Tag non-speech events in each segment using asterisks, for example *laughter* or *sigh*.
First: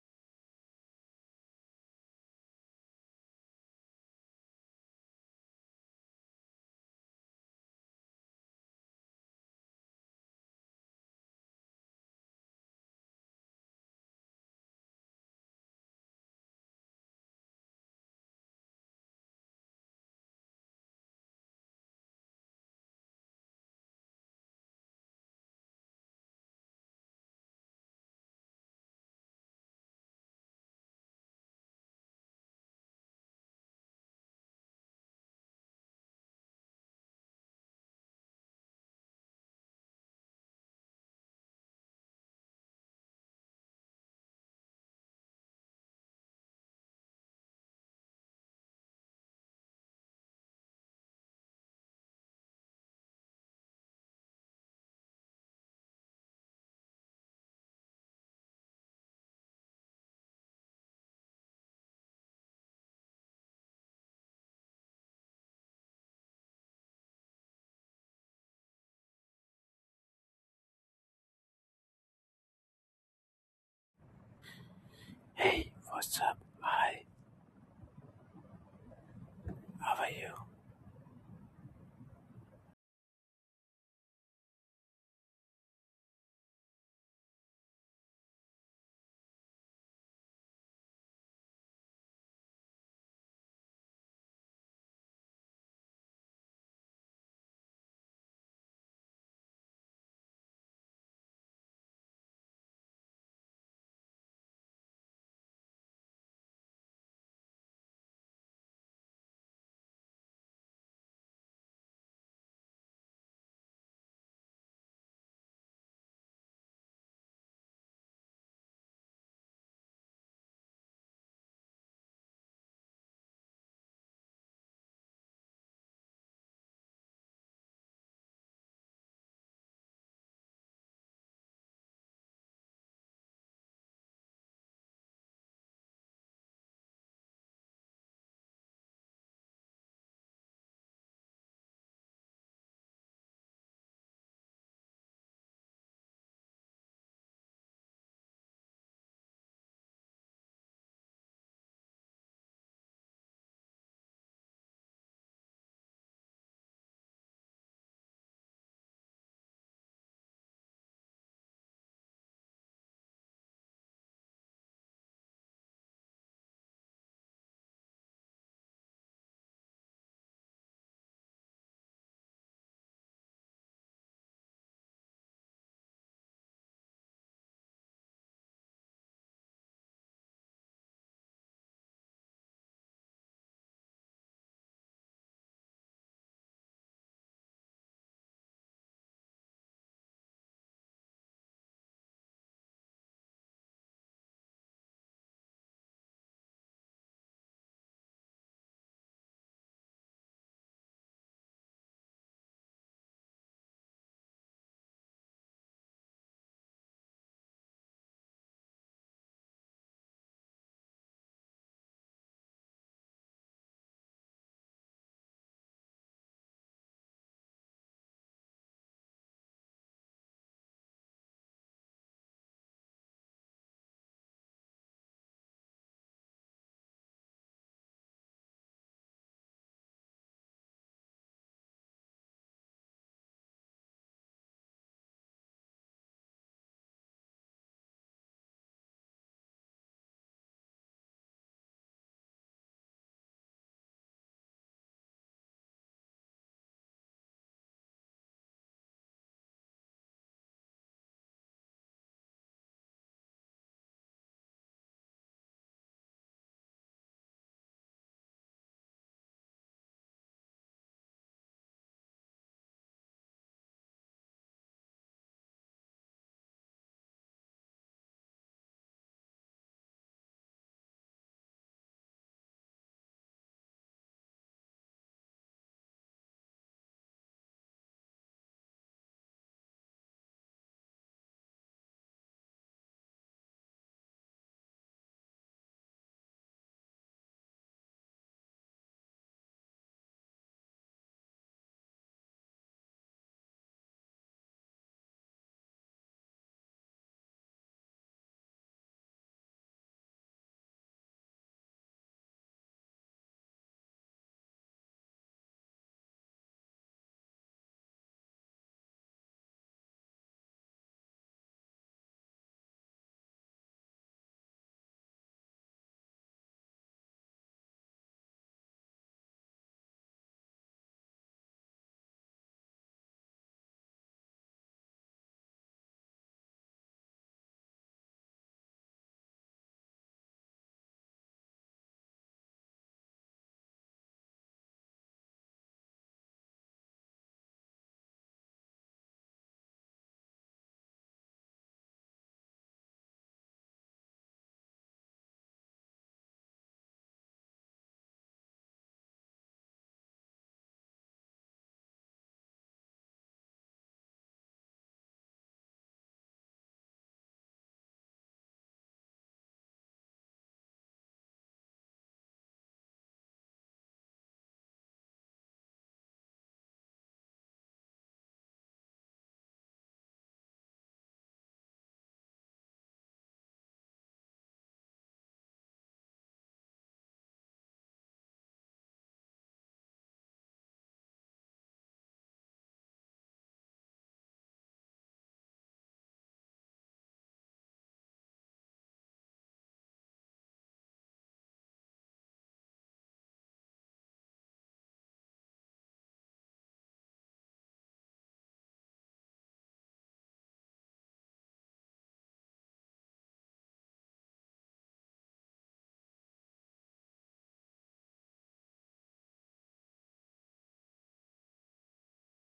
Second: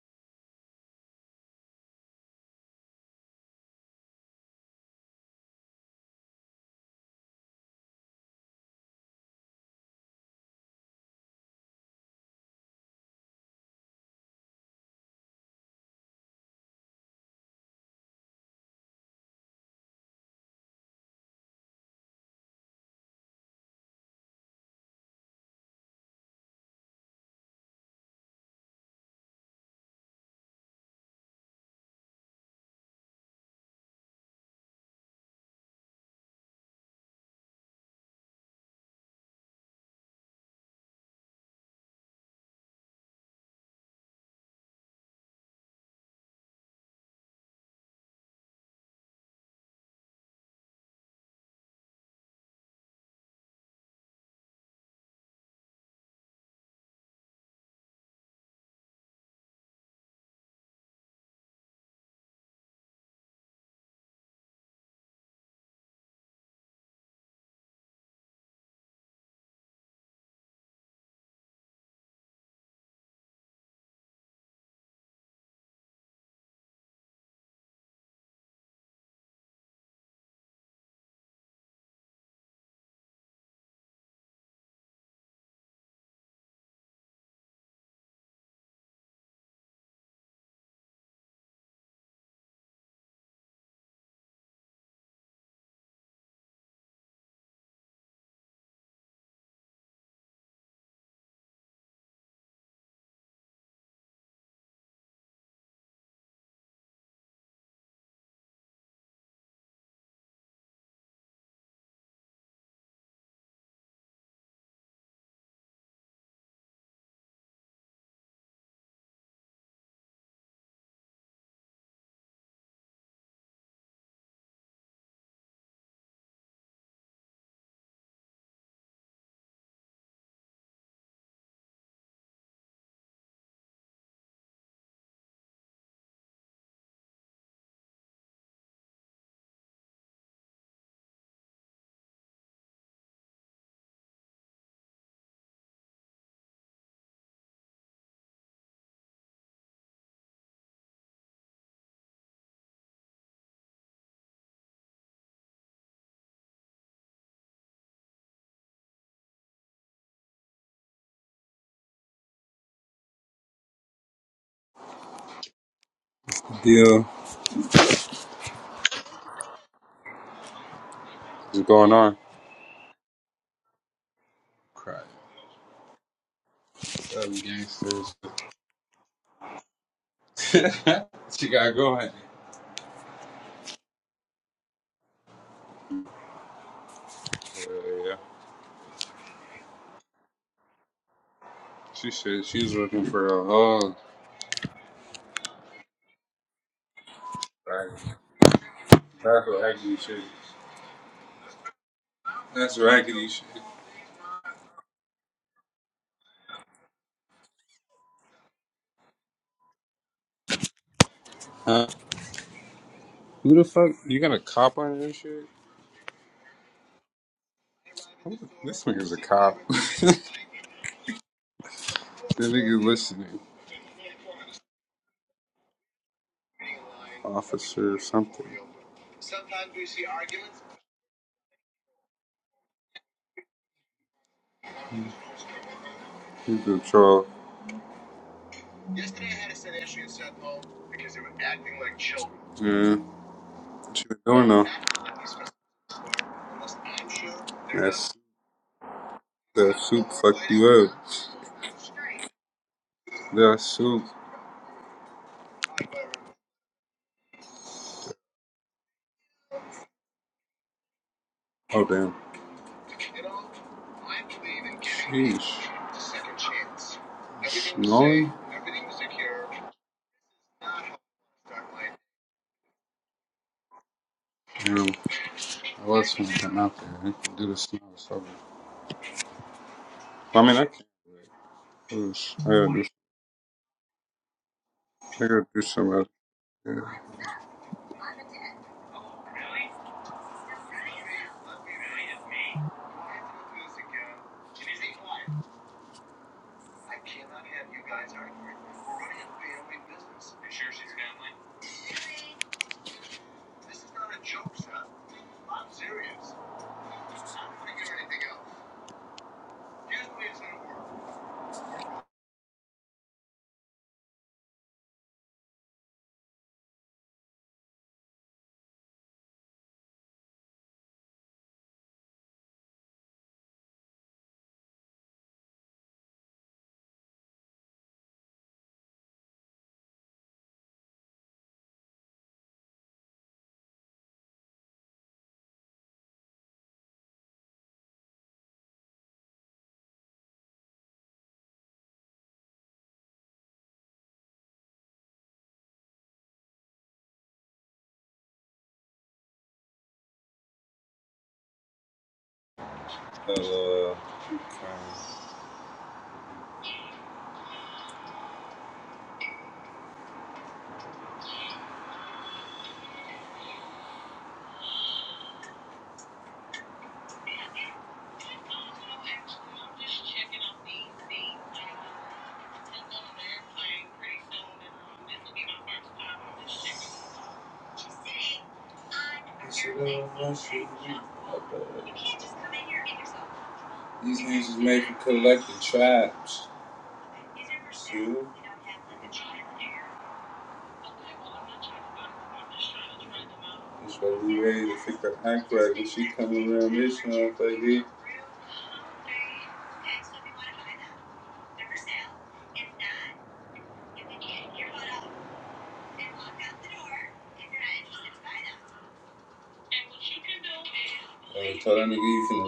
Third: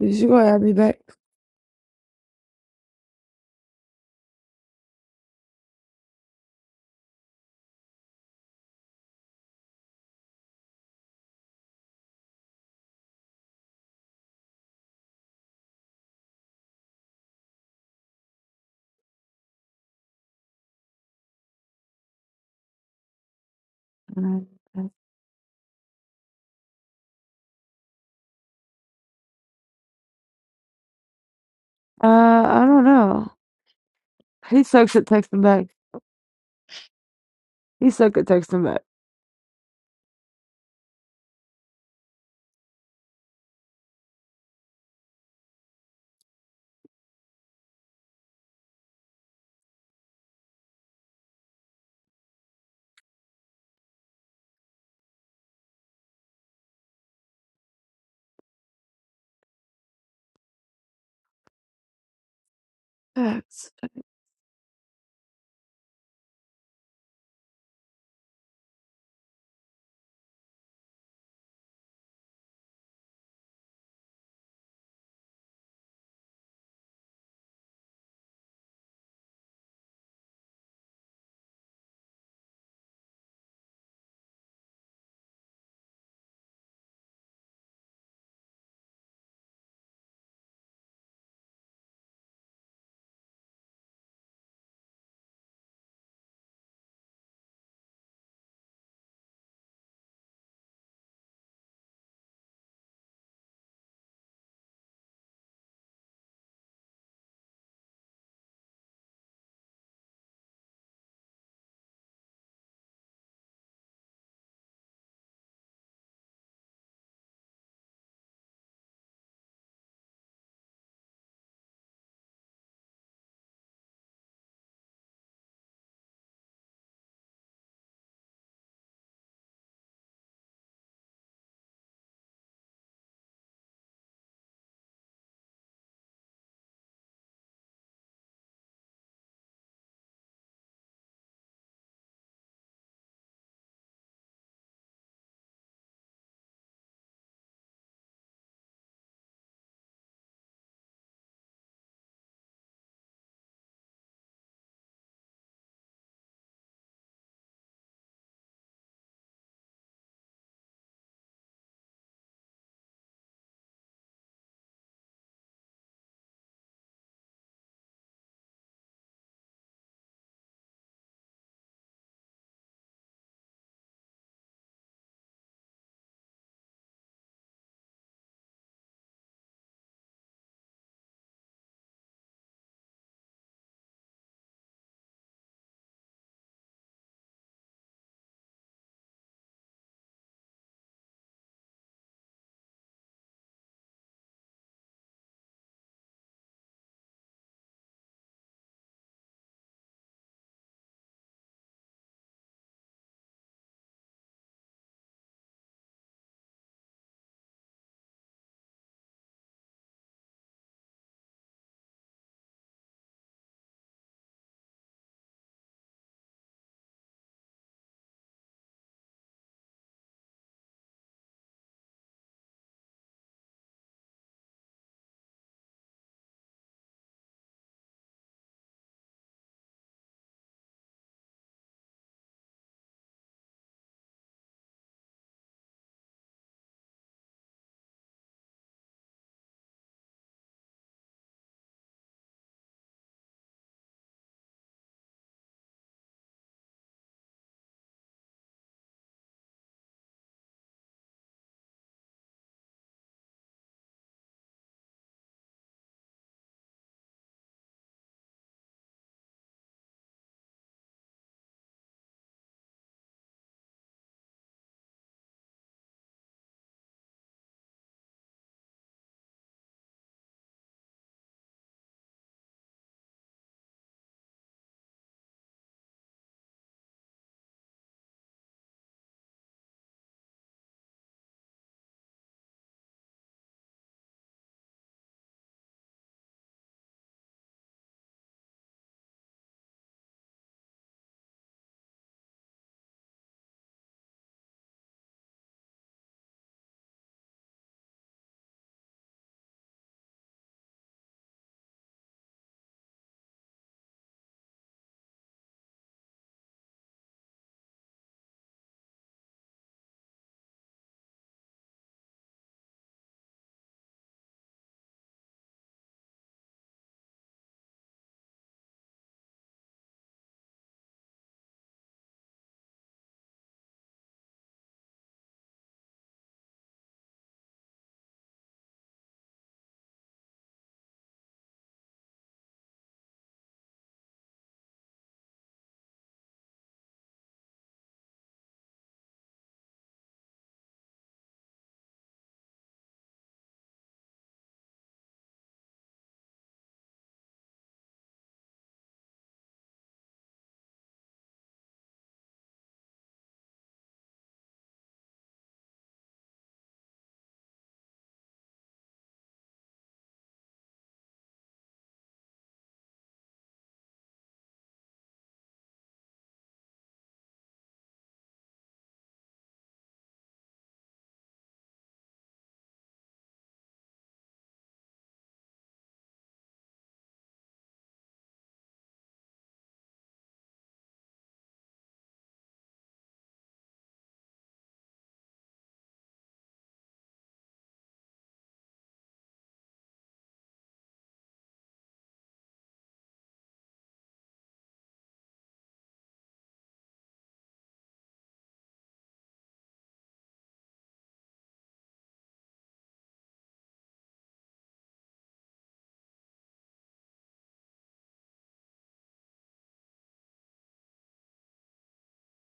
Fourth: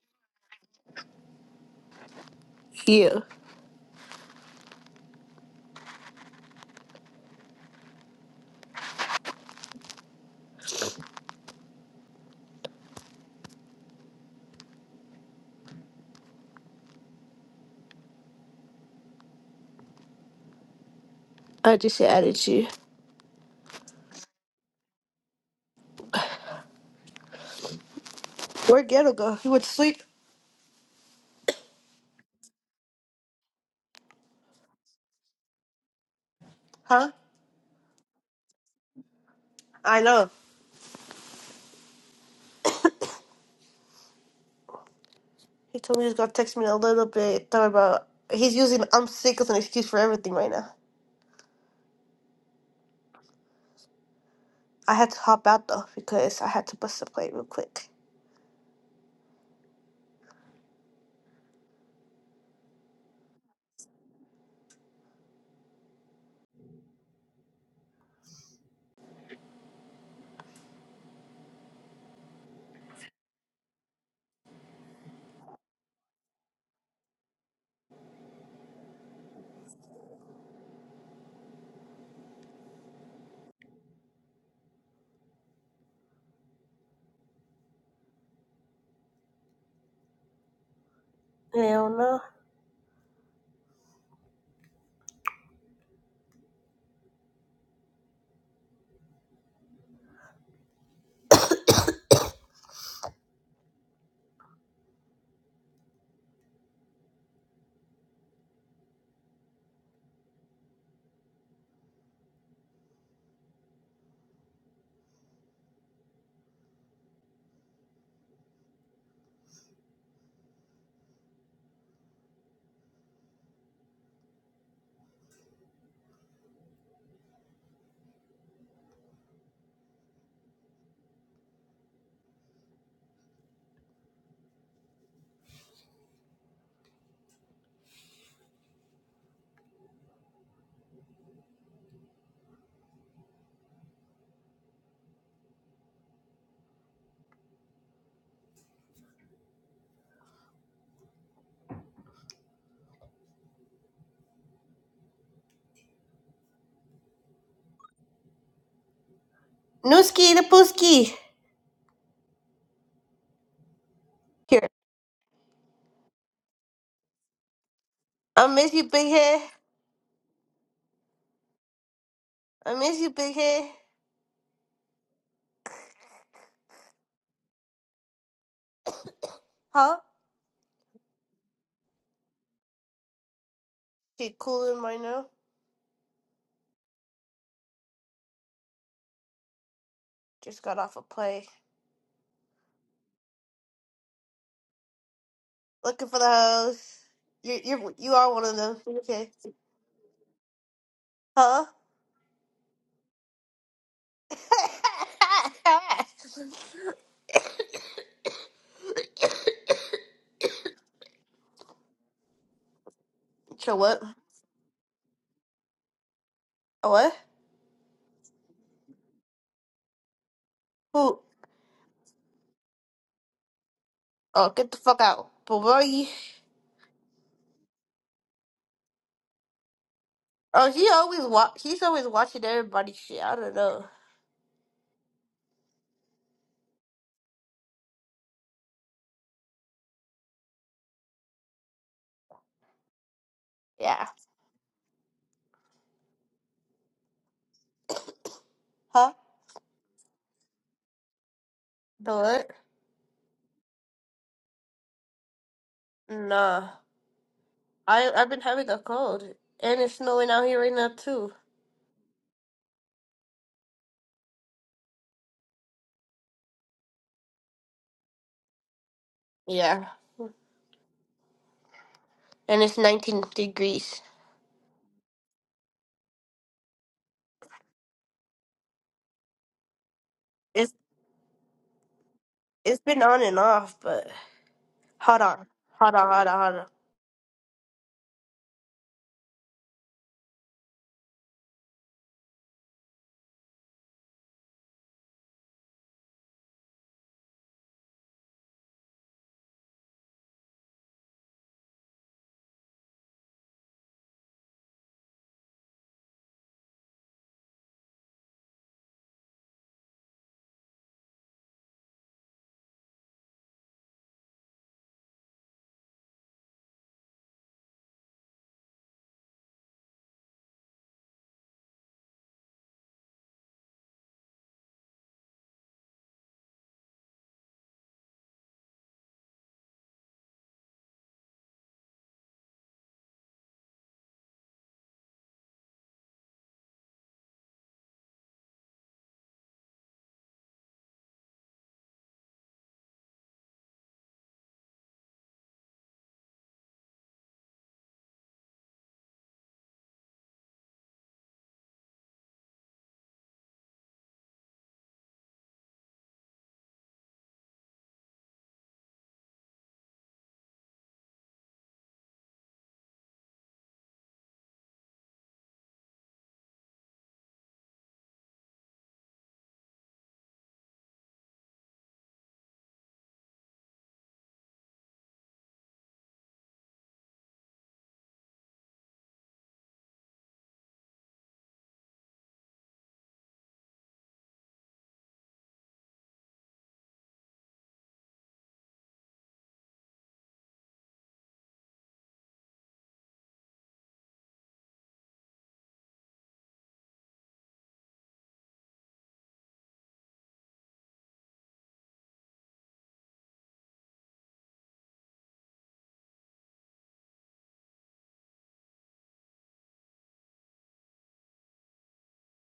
Is she gonna have me back? Yeah, I just added you. Uh, Where'd Ghetto go? He went to sleep? I don't know. He sucks at texting back. Huh? He sucks at texting back. I know. He told me he was gonna text me in a little bit. Thought about. He's using I'm sick as an excuse for everything right now. I had to hop out though because I had to bust a plate real quick. Facts. Hey, what's up? Hi, how are you? Hell no. Nooski the pooski. Here. Yeah. I miss you, big head. What's going on? I miss you, big head. Crap. Seven gangsters. Huh? *laughs* she gotta go honey. She cooling right now. Uh, yeah. Just got off a play. She said she's looking for a hug. Looking for the hoes. You Right. you you are one of them. Okay. That's raggedy shit. Huh? That's raggedy shit. *laughs* Huh? Who the So fuck? what? You got a cop on your shit? A What? Who the- This nigga's a cop. *laughs* this Who? nigga listening. Oh, get the fuck out, but Officer or something. Oh, she always wa- She's always watching everybody shit. I don't know. He's patrol. Yeah. What Yeah. you doing though? That soup, Huh? that soup fucked you up. The what? That soup. Nah. I I've been having a cold, and it's snowing out here right now too. Oh damn. Peace. Yeah. And it's 19 degrees. Damn. I was finna come out there. I can do this now. It's over. I mean, I It's can't. do it. Oosh. I gotta it's do. been on and off, but hold I on, gotta do some hold other. on, hold on, hold on. shit. Uh, okay. These niggas is made for collecting traps. That's what we could hang. But I nigga, you finna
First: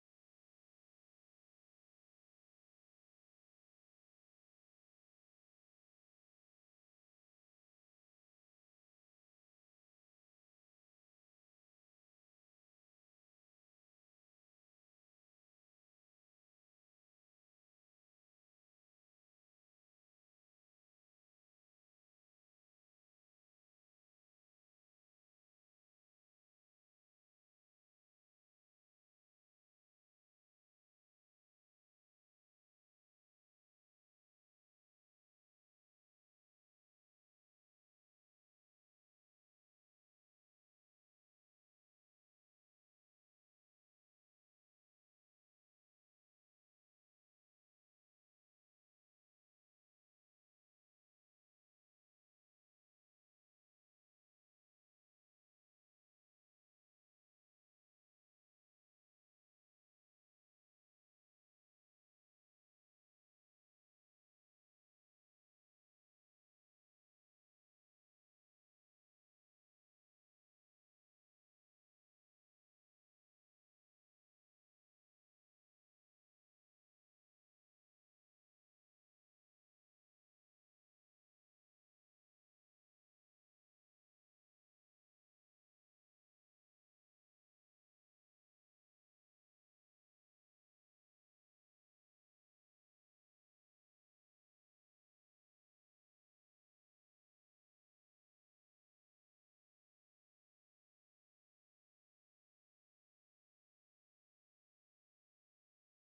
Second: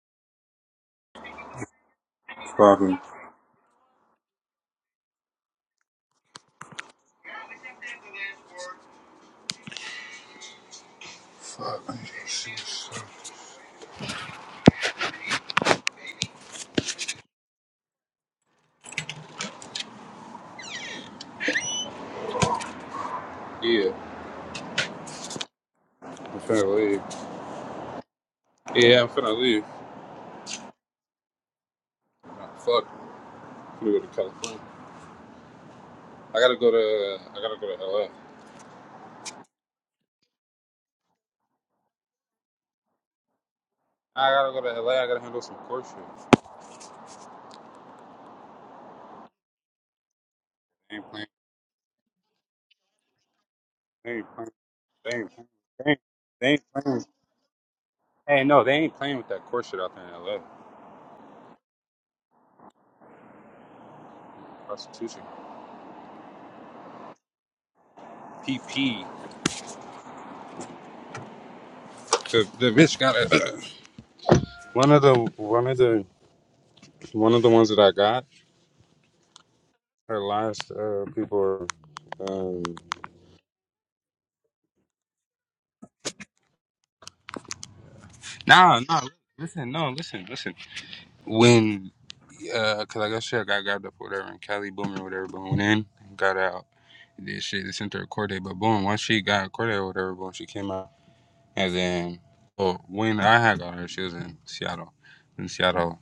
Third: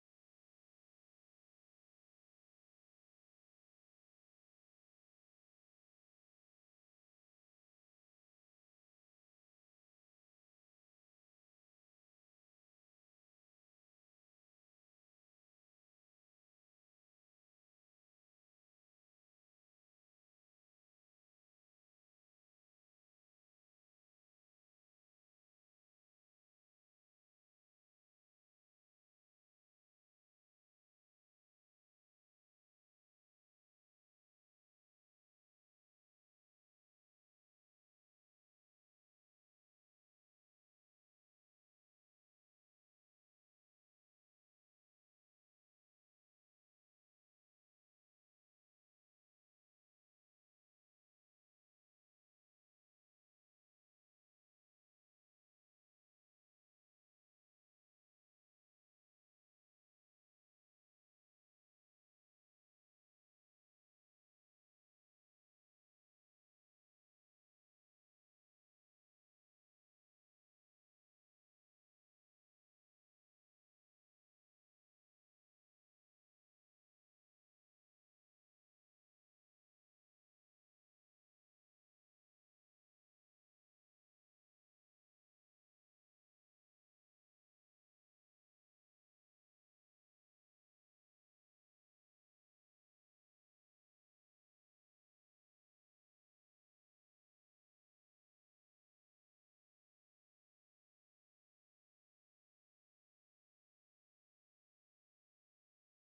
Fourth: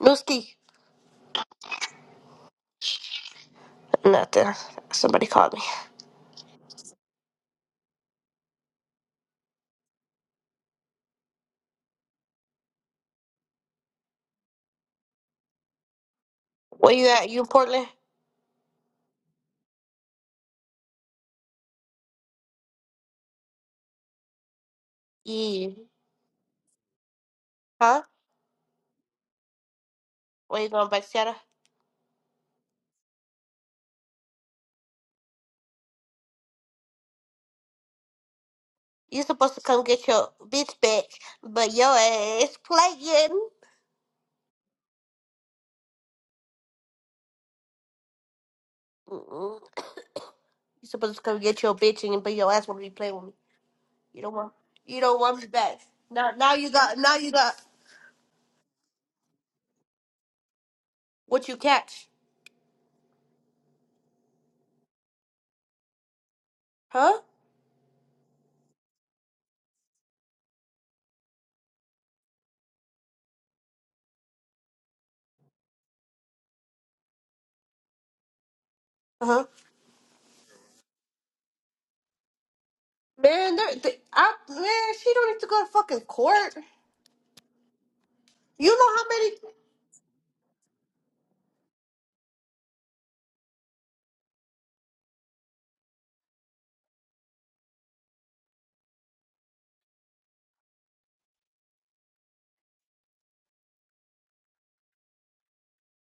Nooski. leave. Probably. Nothing. Somebody called me. Fuck. I need to see some- Where you at? You in Portland? Yeah, Yeah. I'm finna leave. Huh? Yeah, I'm finna leave. Where you going, back, Shadow? Nah, fuck. I'm finna go to California. I gotta go to. I gotta go to LA. You supposed to come get your bitch back, but your ass playing. I gotta go to LA. I gotta handle some court shit. Mm-mm. *coughs* You They ain't supposed to playing. come get your bitch and but your ass wanna be playing with me. They You don't ain't playing. want you They don't ain't want me playing. back. They ain't, Now they now ain't you got playing. now you got Hey, no, they ain't playing with that court shit out there in L.A. what you catch. Prostitution, Huh? PP. The the bitch got a, *coughs* *clears throat* one of the one of the one of the ones that I got. Uh-huh. Her last uh, people. Are, um, Man, they they, I, man, she don't need to go to fucking court. You nah, know nah. how many Listen, no, listen, listen. When uh, cause I guess she got grabbed up or whatever, and Cali Boom or whatever, but went in, got out. Did shit, they sent her a court date, but boom, once she got a court date or whatever, boom, she came out, and then, well, when I had got her, she was in Seattle. In Seattle,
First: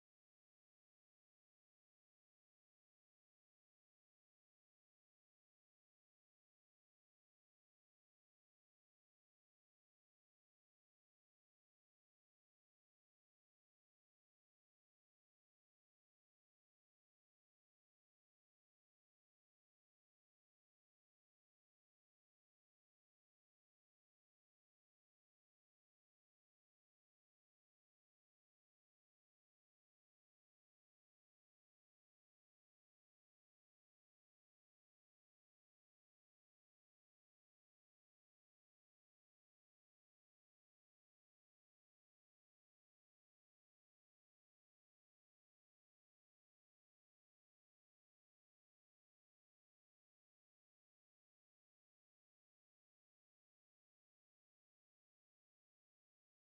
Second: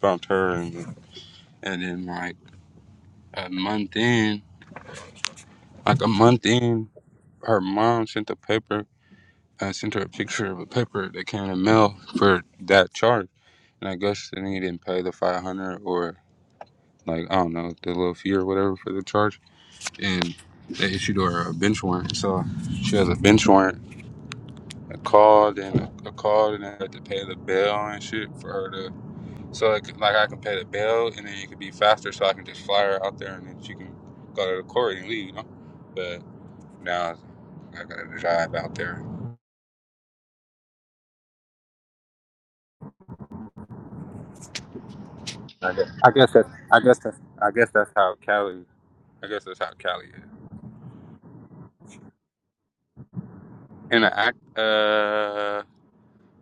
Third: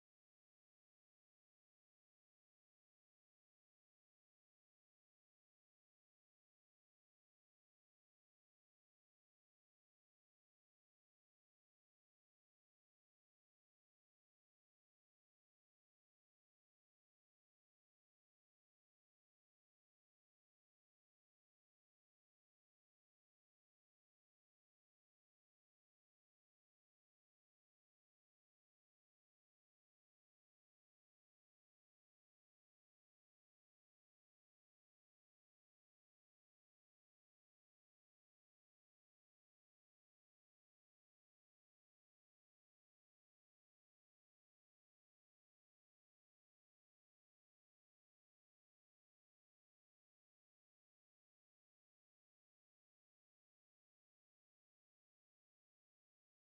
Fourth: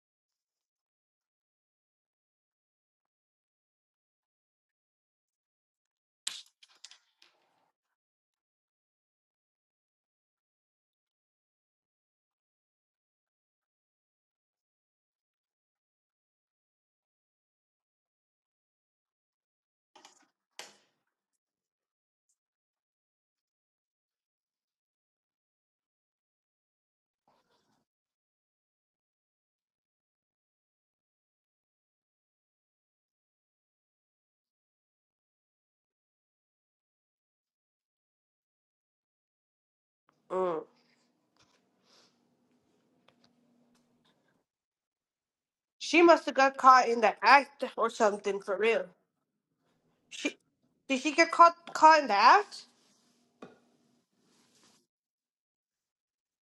bumped her and And then like a month in, like a month in, her mom sent a paper. I sent her a picture of a paper that came in the mail for that charge. And I guess then he didn't pay the five hundred or like I don't know the little fee or whatever for the charge. And they issued her a bench warrant. So she has a bench warrant. I called and I called and I had to pay the bail and shit for her to So like, like I can pay the bill, and then you could be faster, so I can just fly her out there, and then she can go to the court and leave, you know. But now I gotta drive out there. mm. I guess, She I must guess have that's got I caught guess in the that's I act guess or that's how something for Cali. real. I guess that's how Cali is. She did she get caught caught in the act? In the act, uh,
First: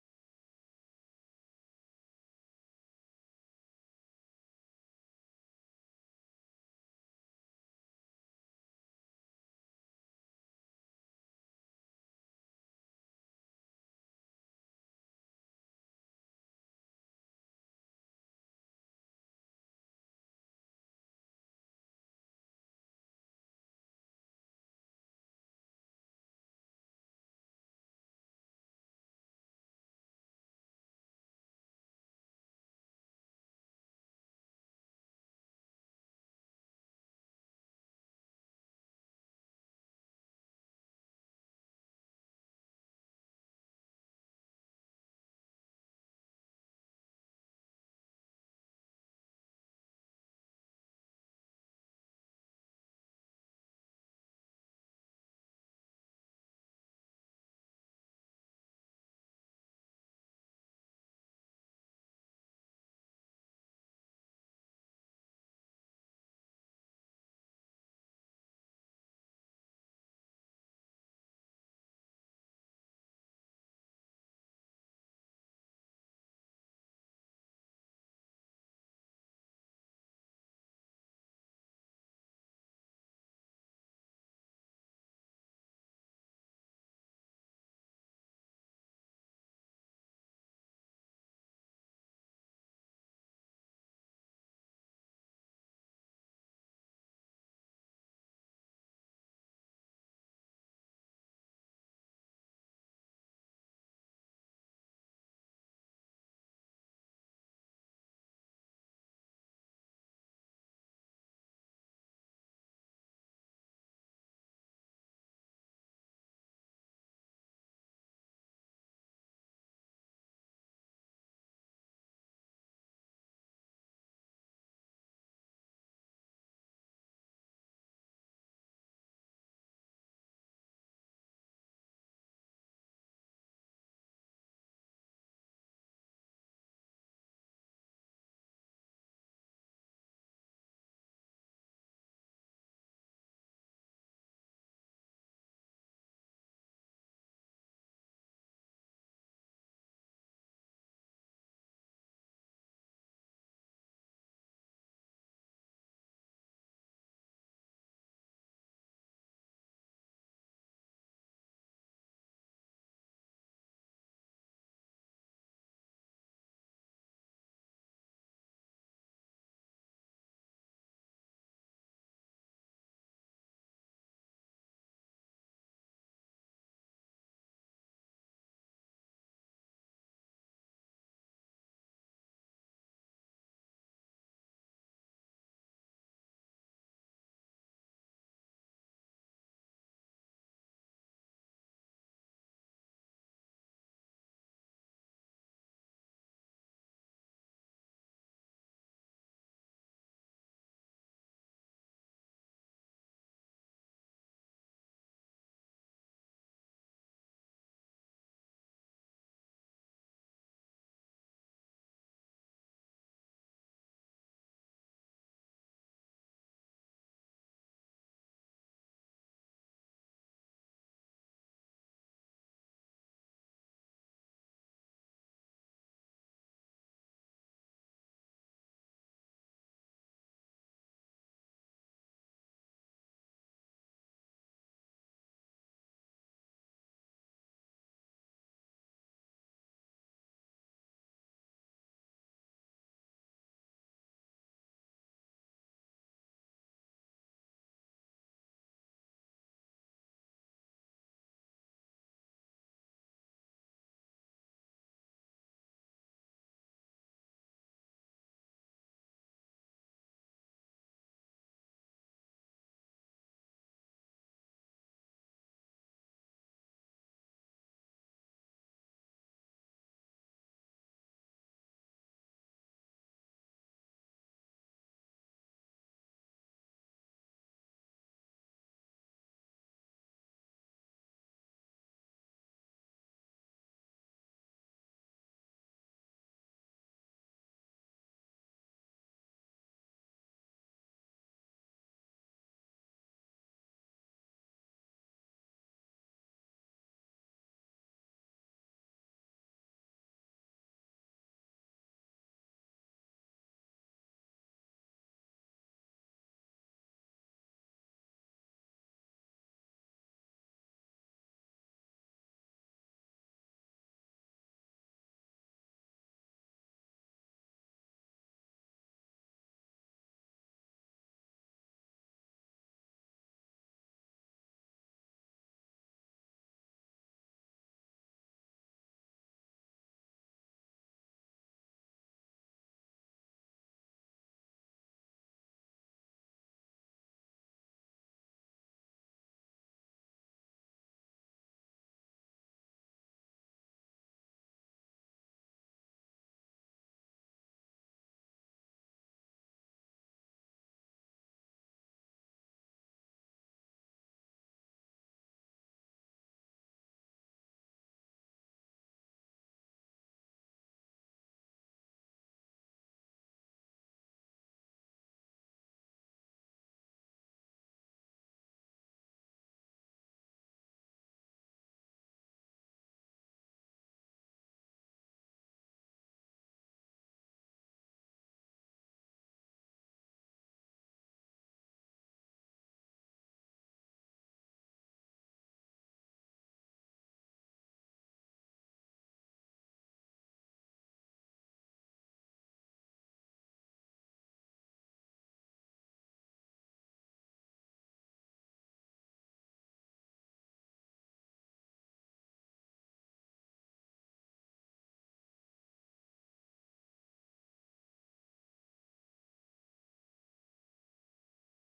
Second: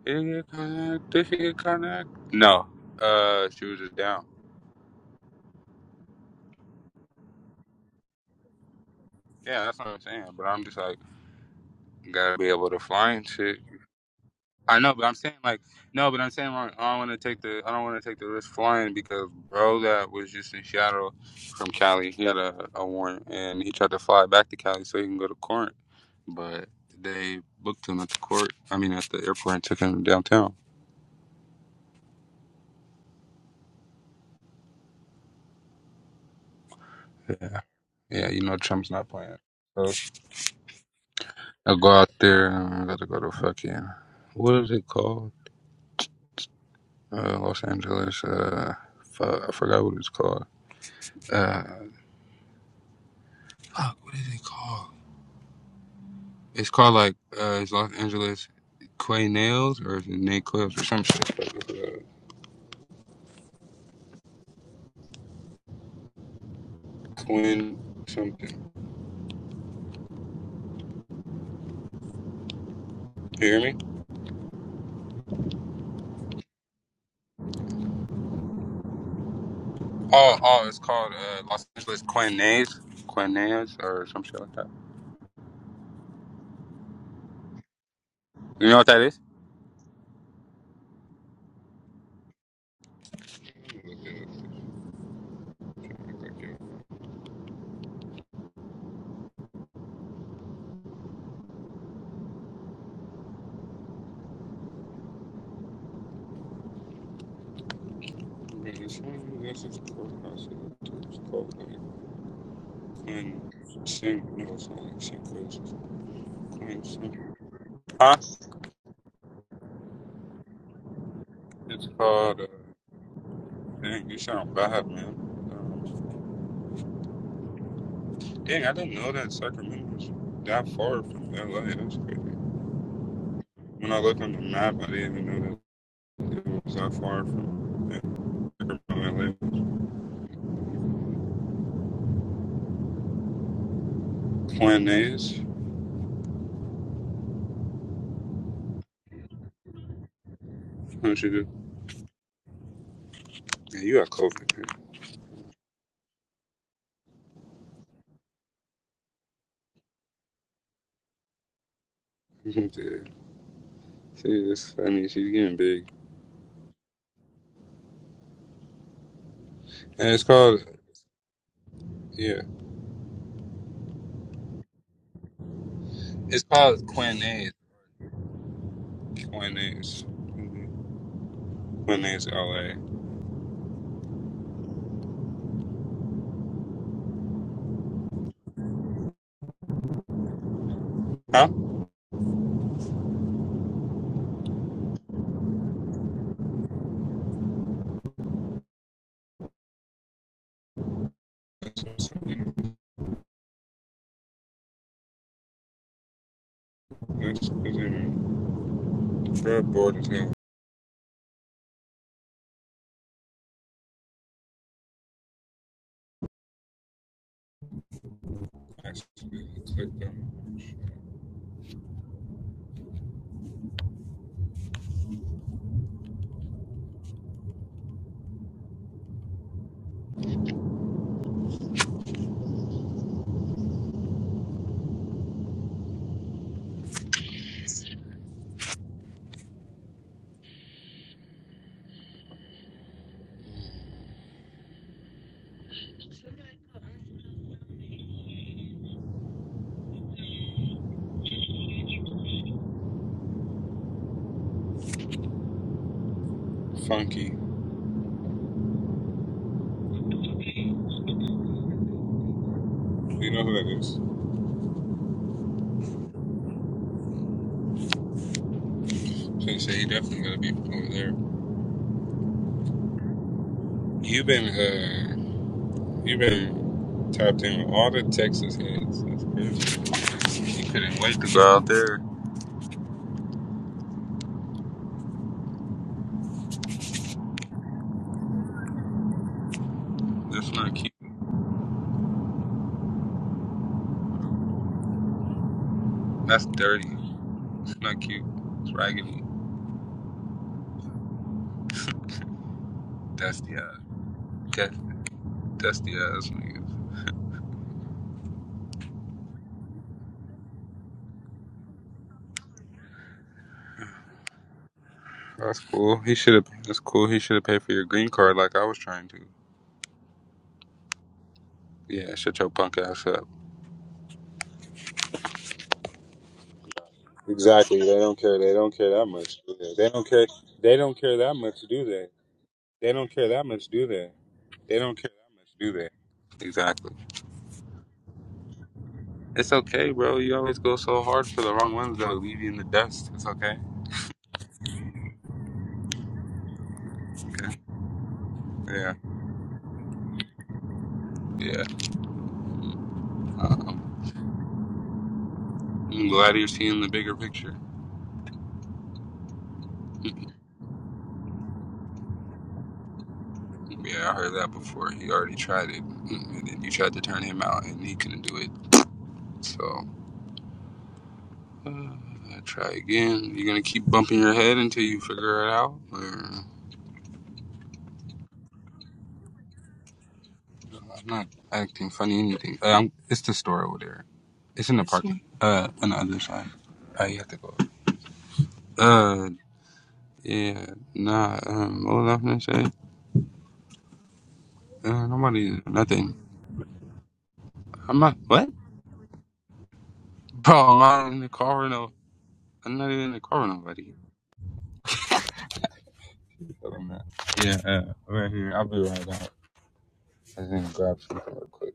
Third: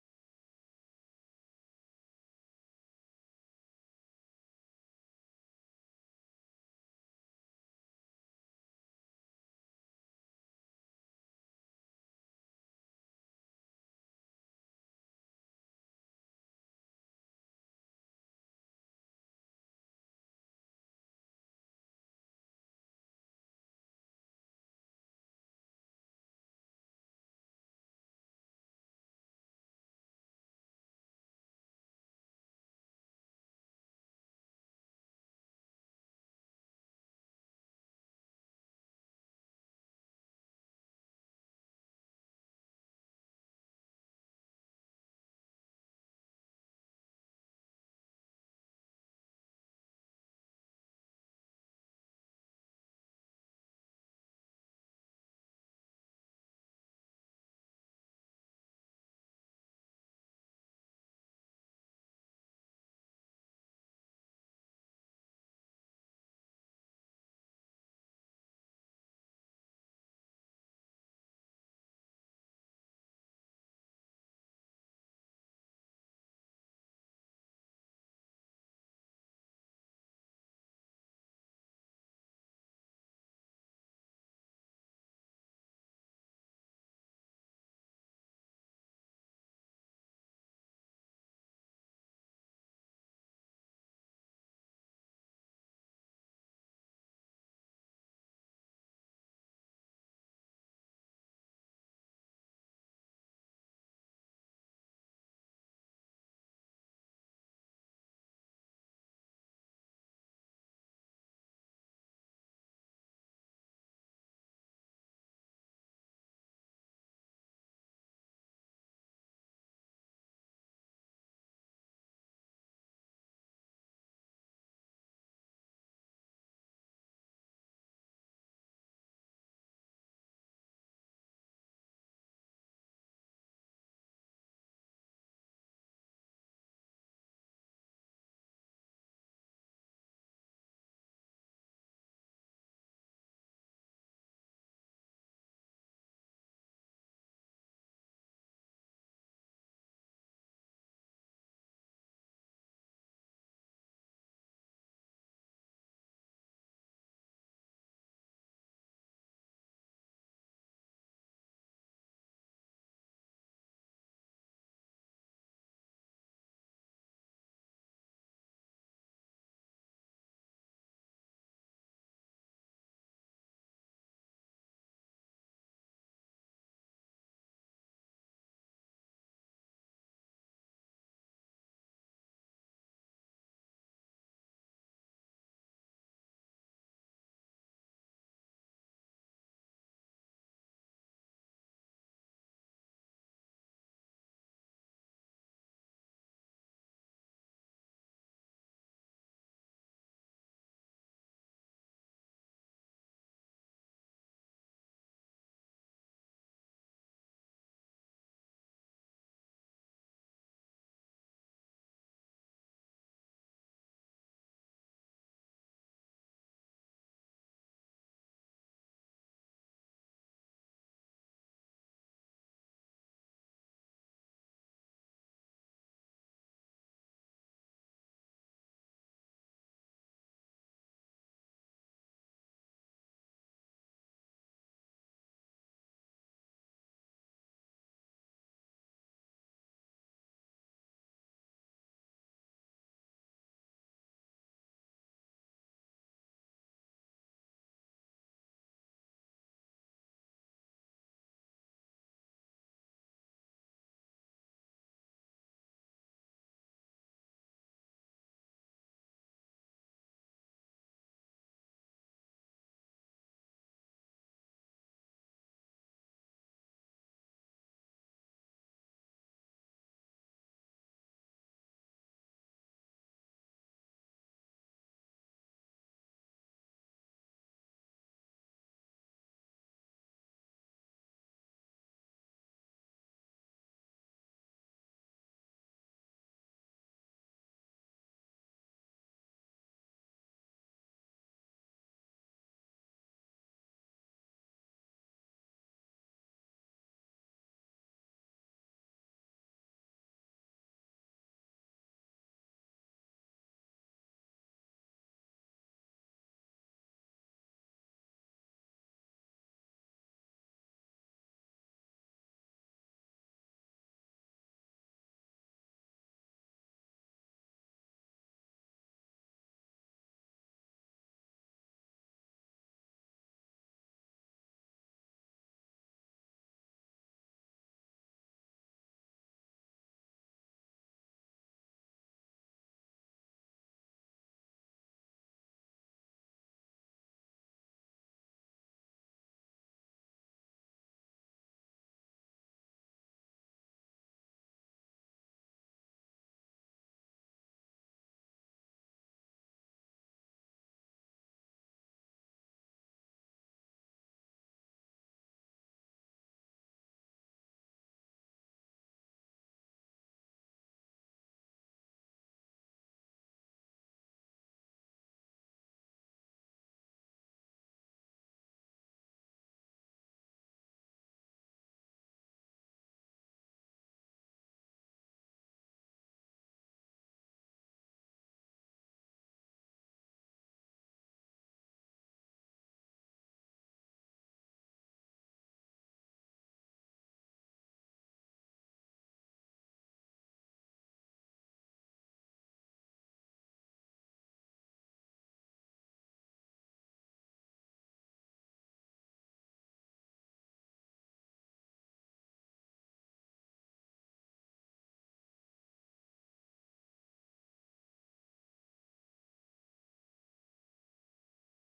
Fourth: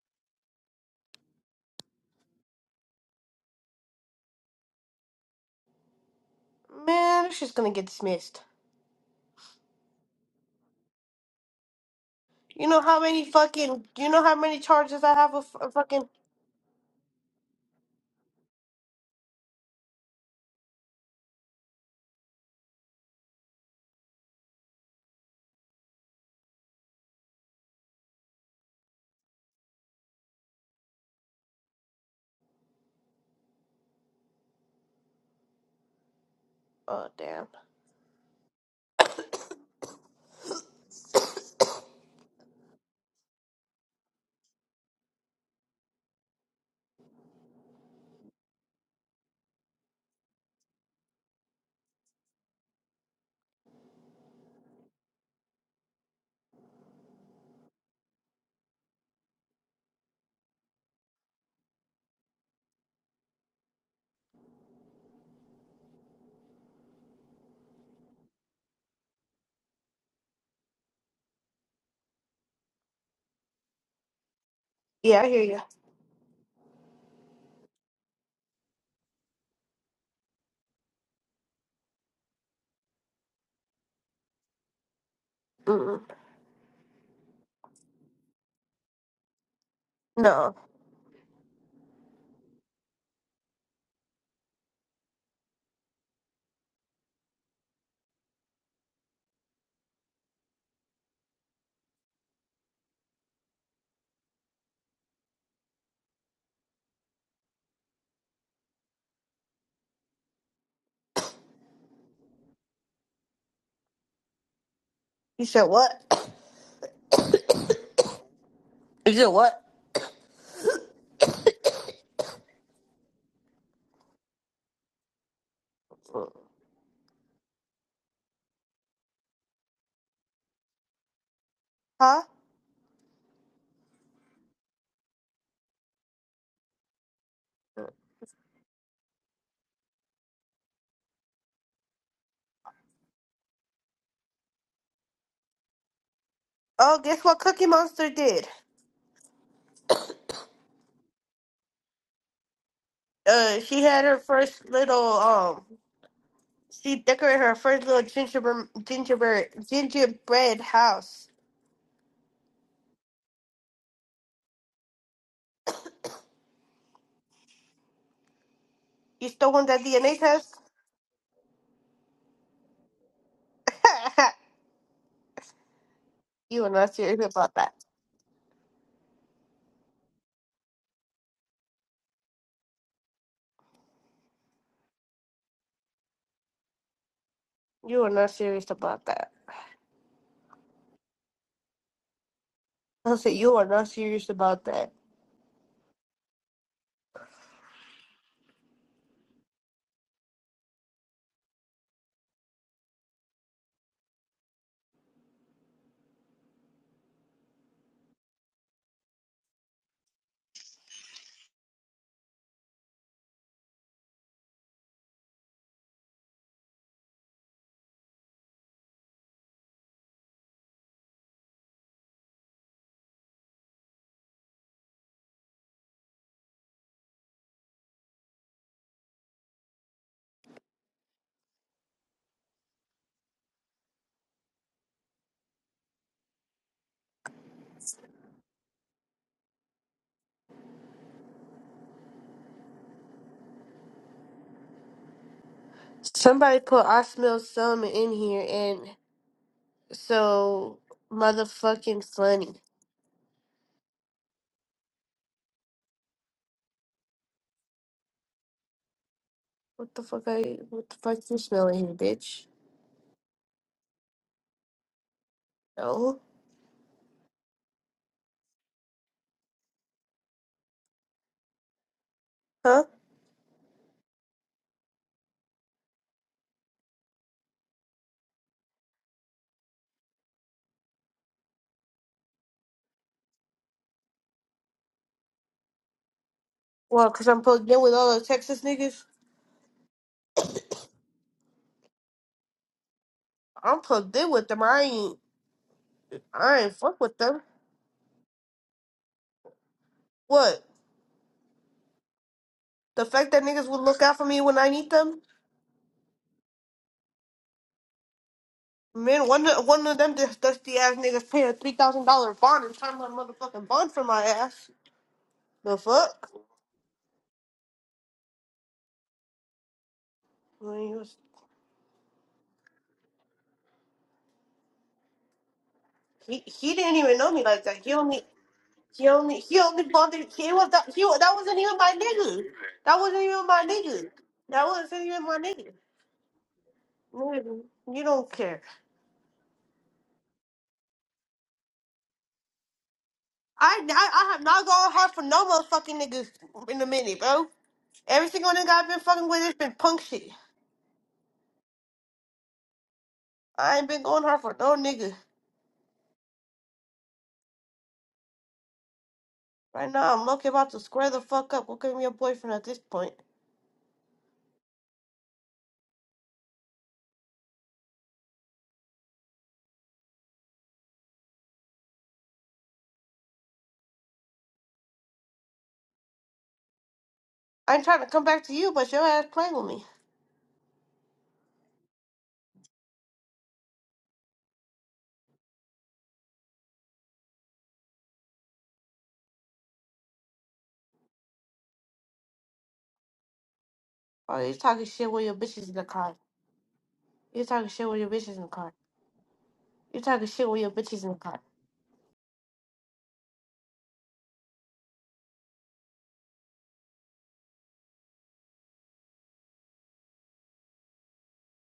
did he get connect? Did she get connect? No, uh, she was just down. Man, she's gonna get dismissed. Yeah, that's what I'm saying. But I'm just like gotta be You able to know how fly many and shit. fucking? You know how many I know, charges but I I'm have saying of like of fucking? no, but I'm saying like, I don't want to take the I don't want to take the risk flying because bro that was just in Seattle from Cali. He had a, a warrant and he tried to fly back to Cali so he can go to court, but they booked him at the court. I mean at the airport and took him downtown. Oh damn. Yeah, yeah, you know Trump's not playing. So I go out there. and I gotta go to fucking what is it called? Uh, Los Angeles. Uh, fuck, I forgot what it's called. Uh, fuck, what is it called? It's called like uh, it's Los Angeles Quay Nails or is it Nate Clips or some shit. Uh, Quinn something. You hear me? Yeah, I hear you. Oh, oh, it's called uh, Los Angeles Quay Nails, Quay Nails or some shit like that. Mm-mm. You know what that is? No. Huh? What? It's called. Uh, dang, you sound bad, man. Dang, I didn't know that Sacramento was that far from LA. That's Huh? crazy. When I looked on the map, I didn't even know that it was that far from Sacramento, LA. Planes? Oh, guess what Cookie Monster did? What you do? Uh, she Yeah, you had got her COVID. first little um. She decorated her first little gingerbread gingerbread gingerbread house. man. *laughs* Dude, See, this, I mean, she's getting big. You still want that And DNA it's test? called, yeah, *laughs* it's you are called not serious Quinaes. about that. Quinaes. Mhm. Quinaes, LA. You are not serious about that. Huh? I said you are not serious about that. That's what's in, that's what's in, Fred Borden, actually, clicked on Somebody put I smell some in here and. So motherfucking funny. funky. What the fuck I what the fuck you smelling here, bitch? You know who that is? No. Can't say he definitely got to be performing there. Huh? You've been uh, you've been tapped in with all the Texas heads. That's crazy. You couldn't wait to go out there. Well, cause I'm plugged in with all those Texas niggas. That's not cute. I'm plugged in with them. I ain't That's I ain't dirty. fuck with them. It's not cute. It's raggedy, What? The fact that dusty niggas eyes, would look out for me when I Def- need them? dusty eyes niggas. Man, one of, one of them just dusty ass niggas paid a three thousand dollar bond and signed my motherfucking bond for my ass. That's The cool. He fuck? should have. That's cool. He should have paid for your green card like I was trying to. I mean, he, was, Yeah, shut your punk ass up. he he didn't even know me like that. Exactly. He They don't only care. They don't care that He much. only do he They only They don't care. bothered he was They that don't he care wa- that that wasn't much. even Do my they? nigga. They That don't wasn't care that even my much. Do nigga. they? That They don't wasn't care even my that much, nigga. do they? Exactly. Mm, You don't care. It's okay, bro. You always go so hard for the wrong ones that'll leave you in the dust. It's okay. I I, I have not gone hard for no motherfucking niggas in a minute, bro. Okay. Every single nigga I've Yeah. been fucking with has been punk shit. Yeah. I Um, ain't been going hard for no nigga. I'm glad you're seeing the bigger picture. Right *laughs* yeah, now I'm lucky about to square the fuck up. Look at me a boyfriend at this point. I heard that before. He already tried it, and then you tried to turn him out, and he couldn't do it. So, uh, try again. You're gonna keep bumping your head until you figure it out. Or I ain't trying to come back to you, but your ass playing with me. I'm not acting funny. or Anything? Uh, it's the store over there. It's in the parking. Uh, on the other side. Uh, you have to go. Uh, Yeah, nah, um, what was I gonna say? Oh, you talking Uh, shit with your nobody, bitches in the nothing. car. You talking shit I'm with your not, bitches in the what? car. You talking shit Bro, with your I'm bitches in not the in the car. car with no, I'm not even in the car with nobody. Yeah, uh, here, I'll be right out. I'm gonna grab something real quick.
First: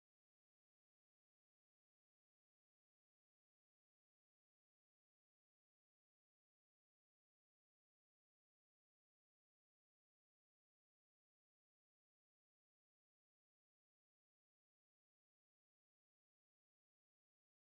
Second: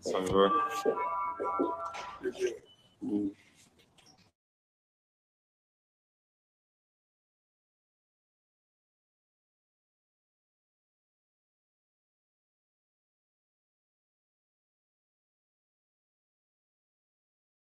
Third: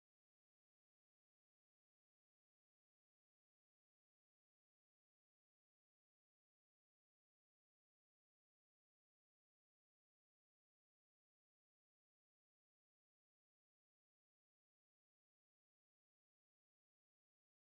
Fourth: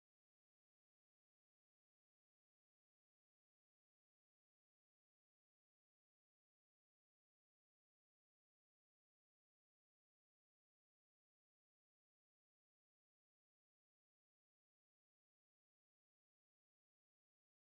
Sorry, bro.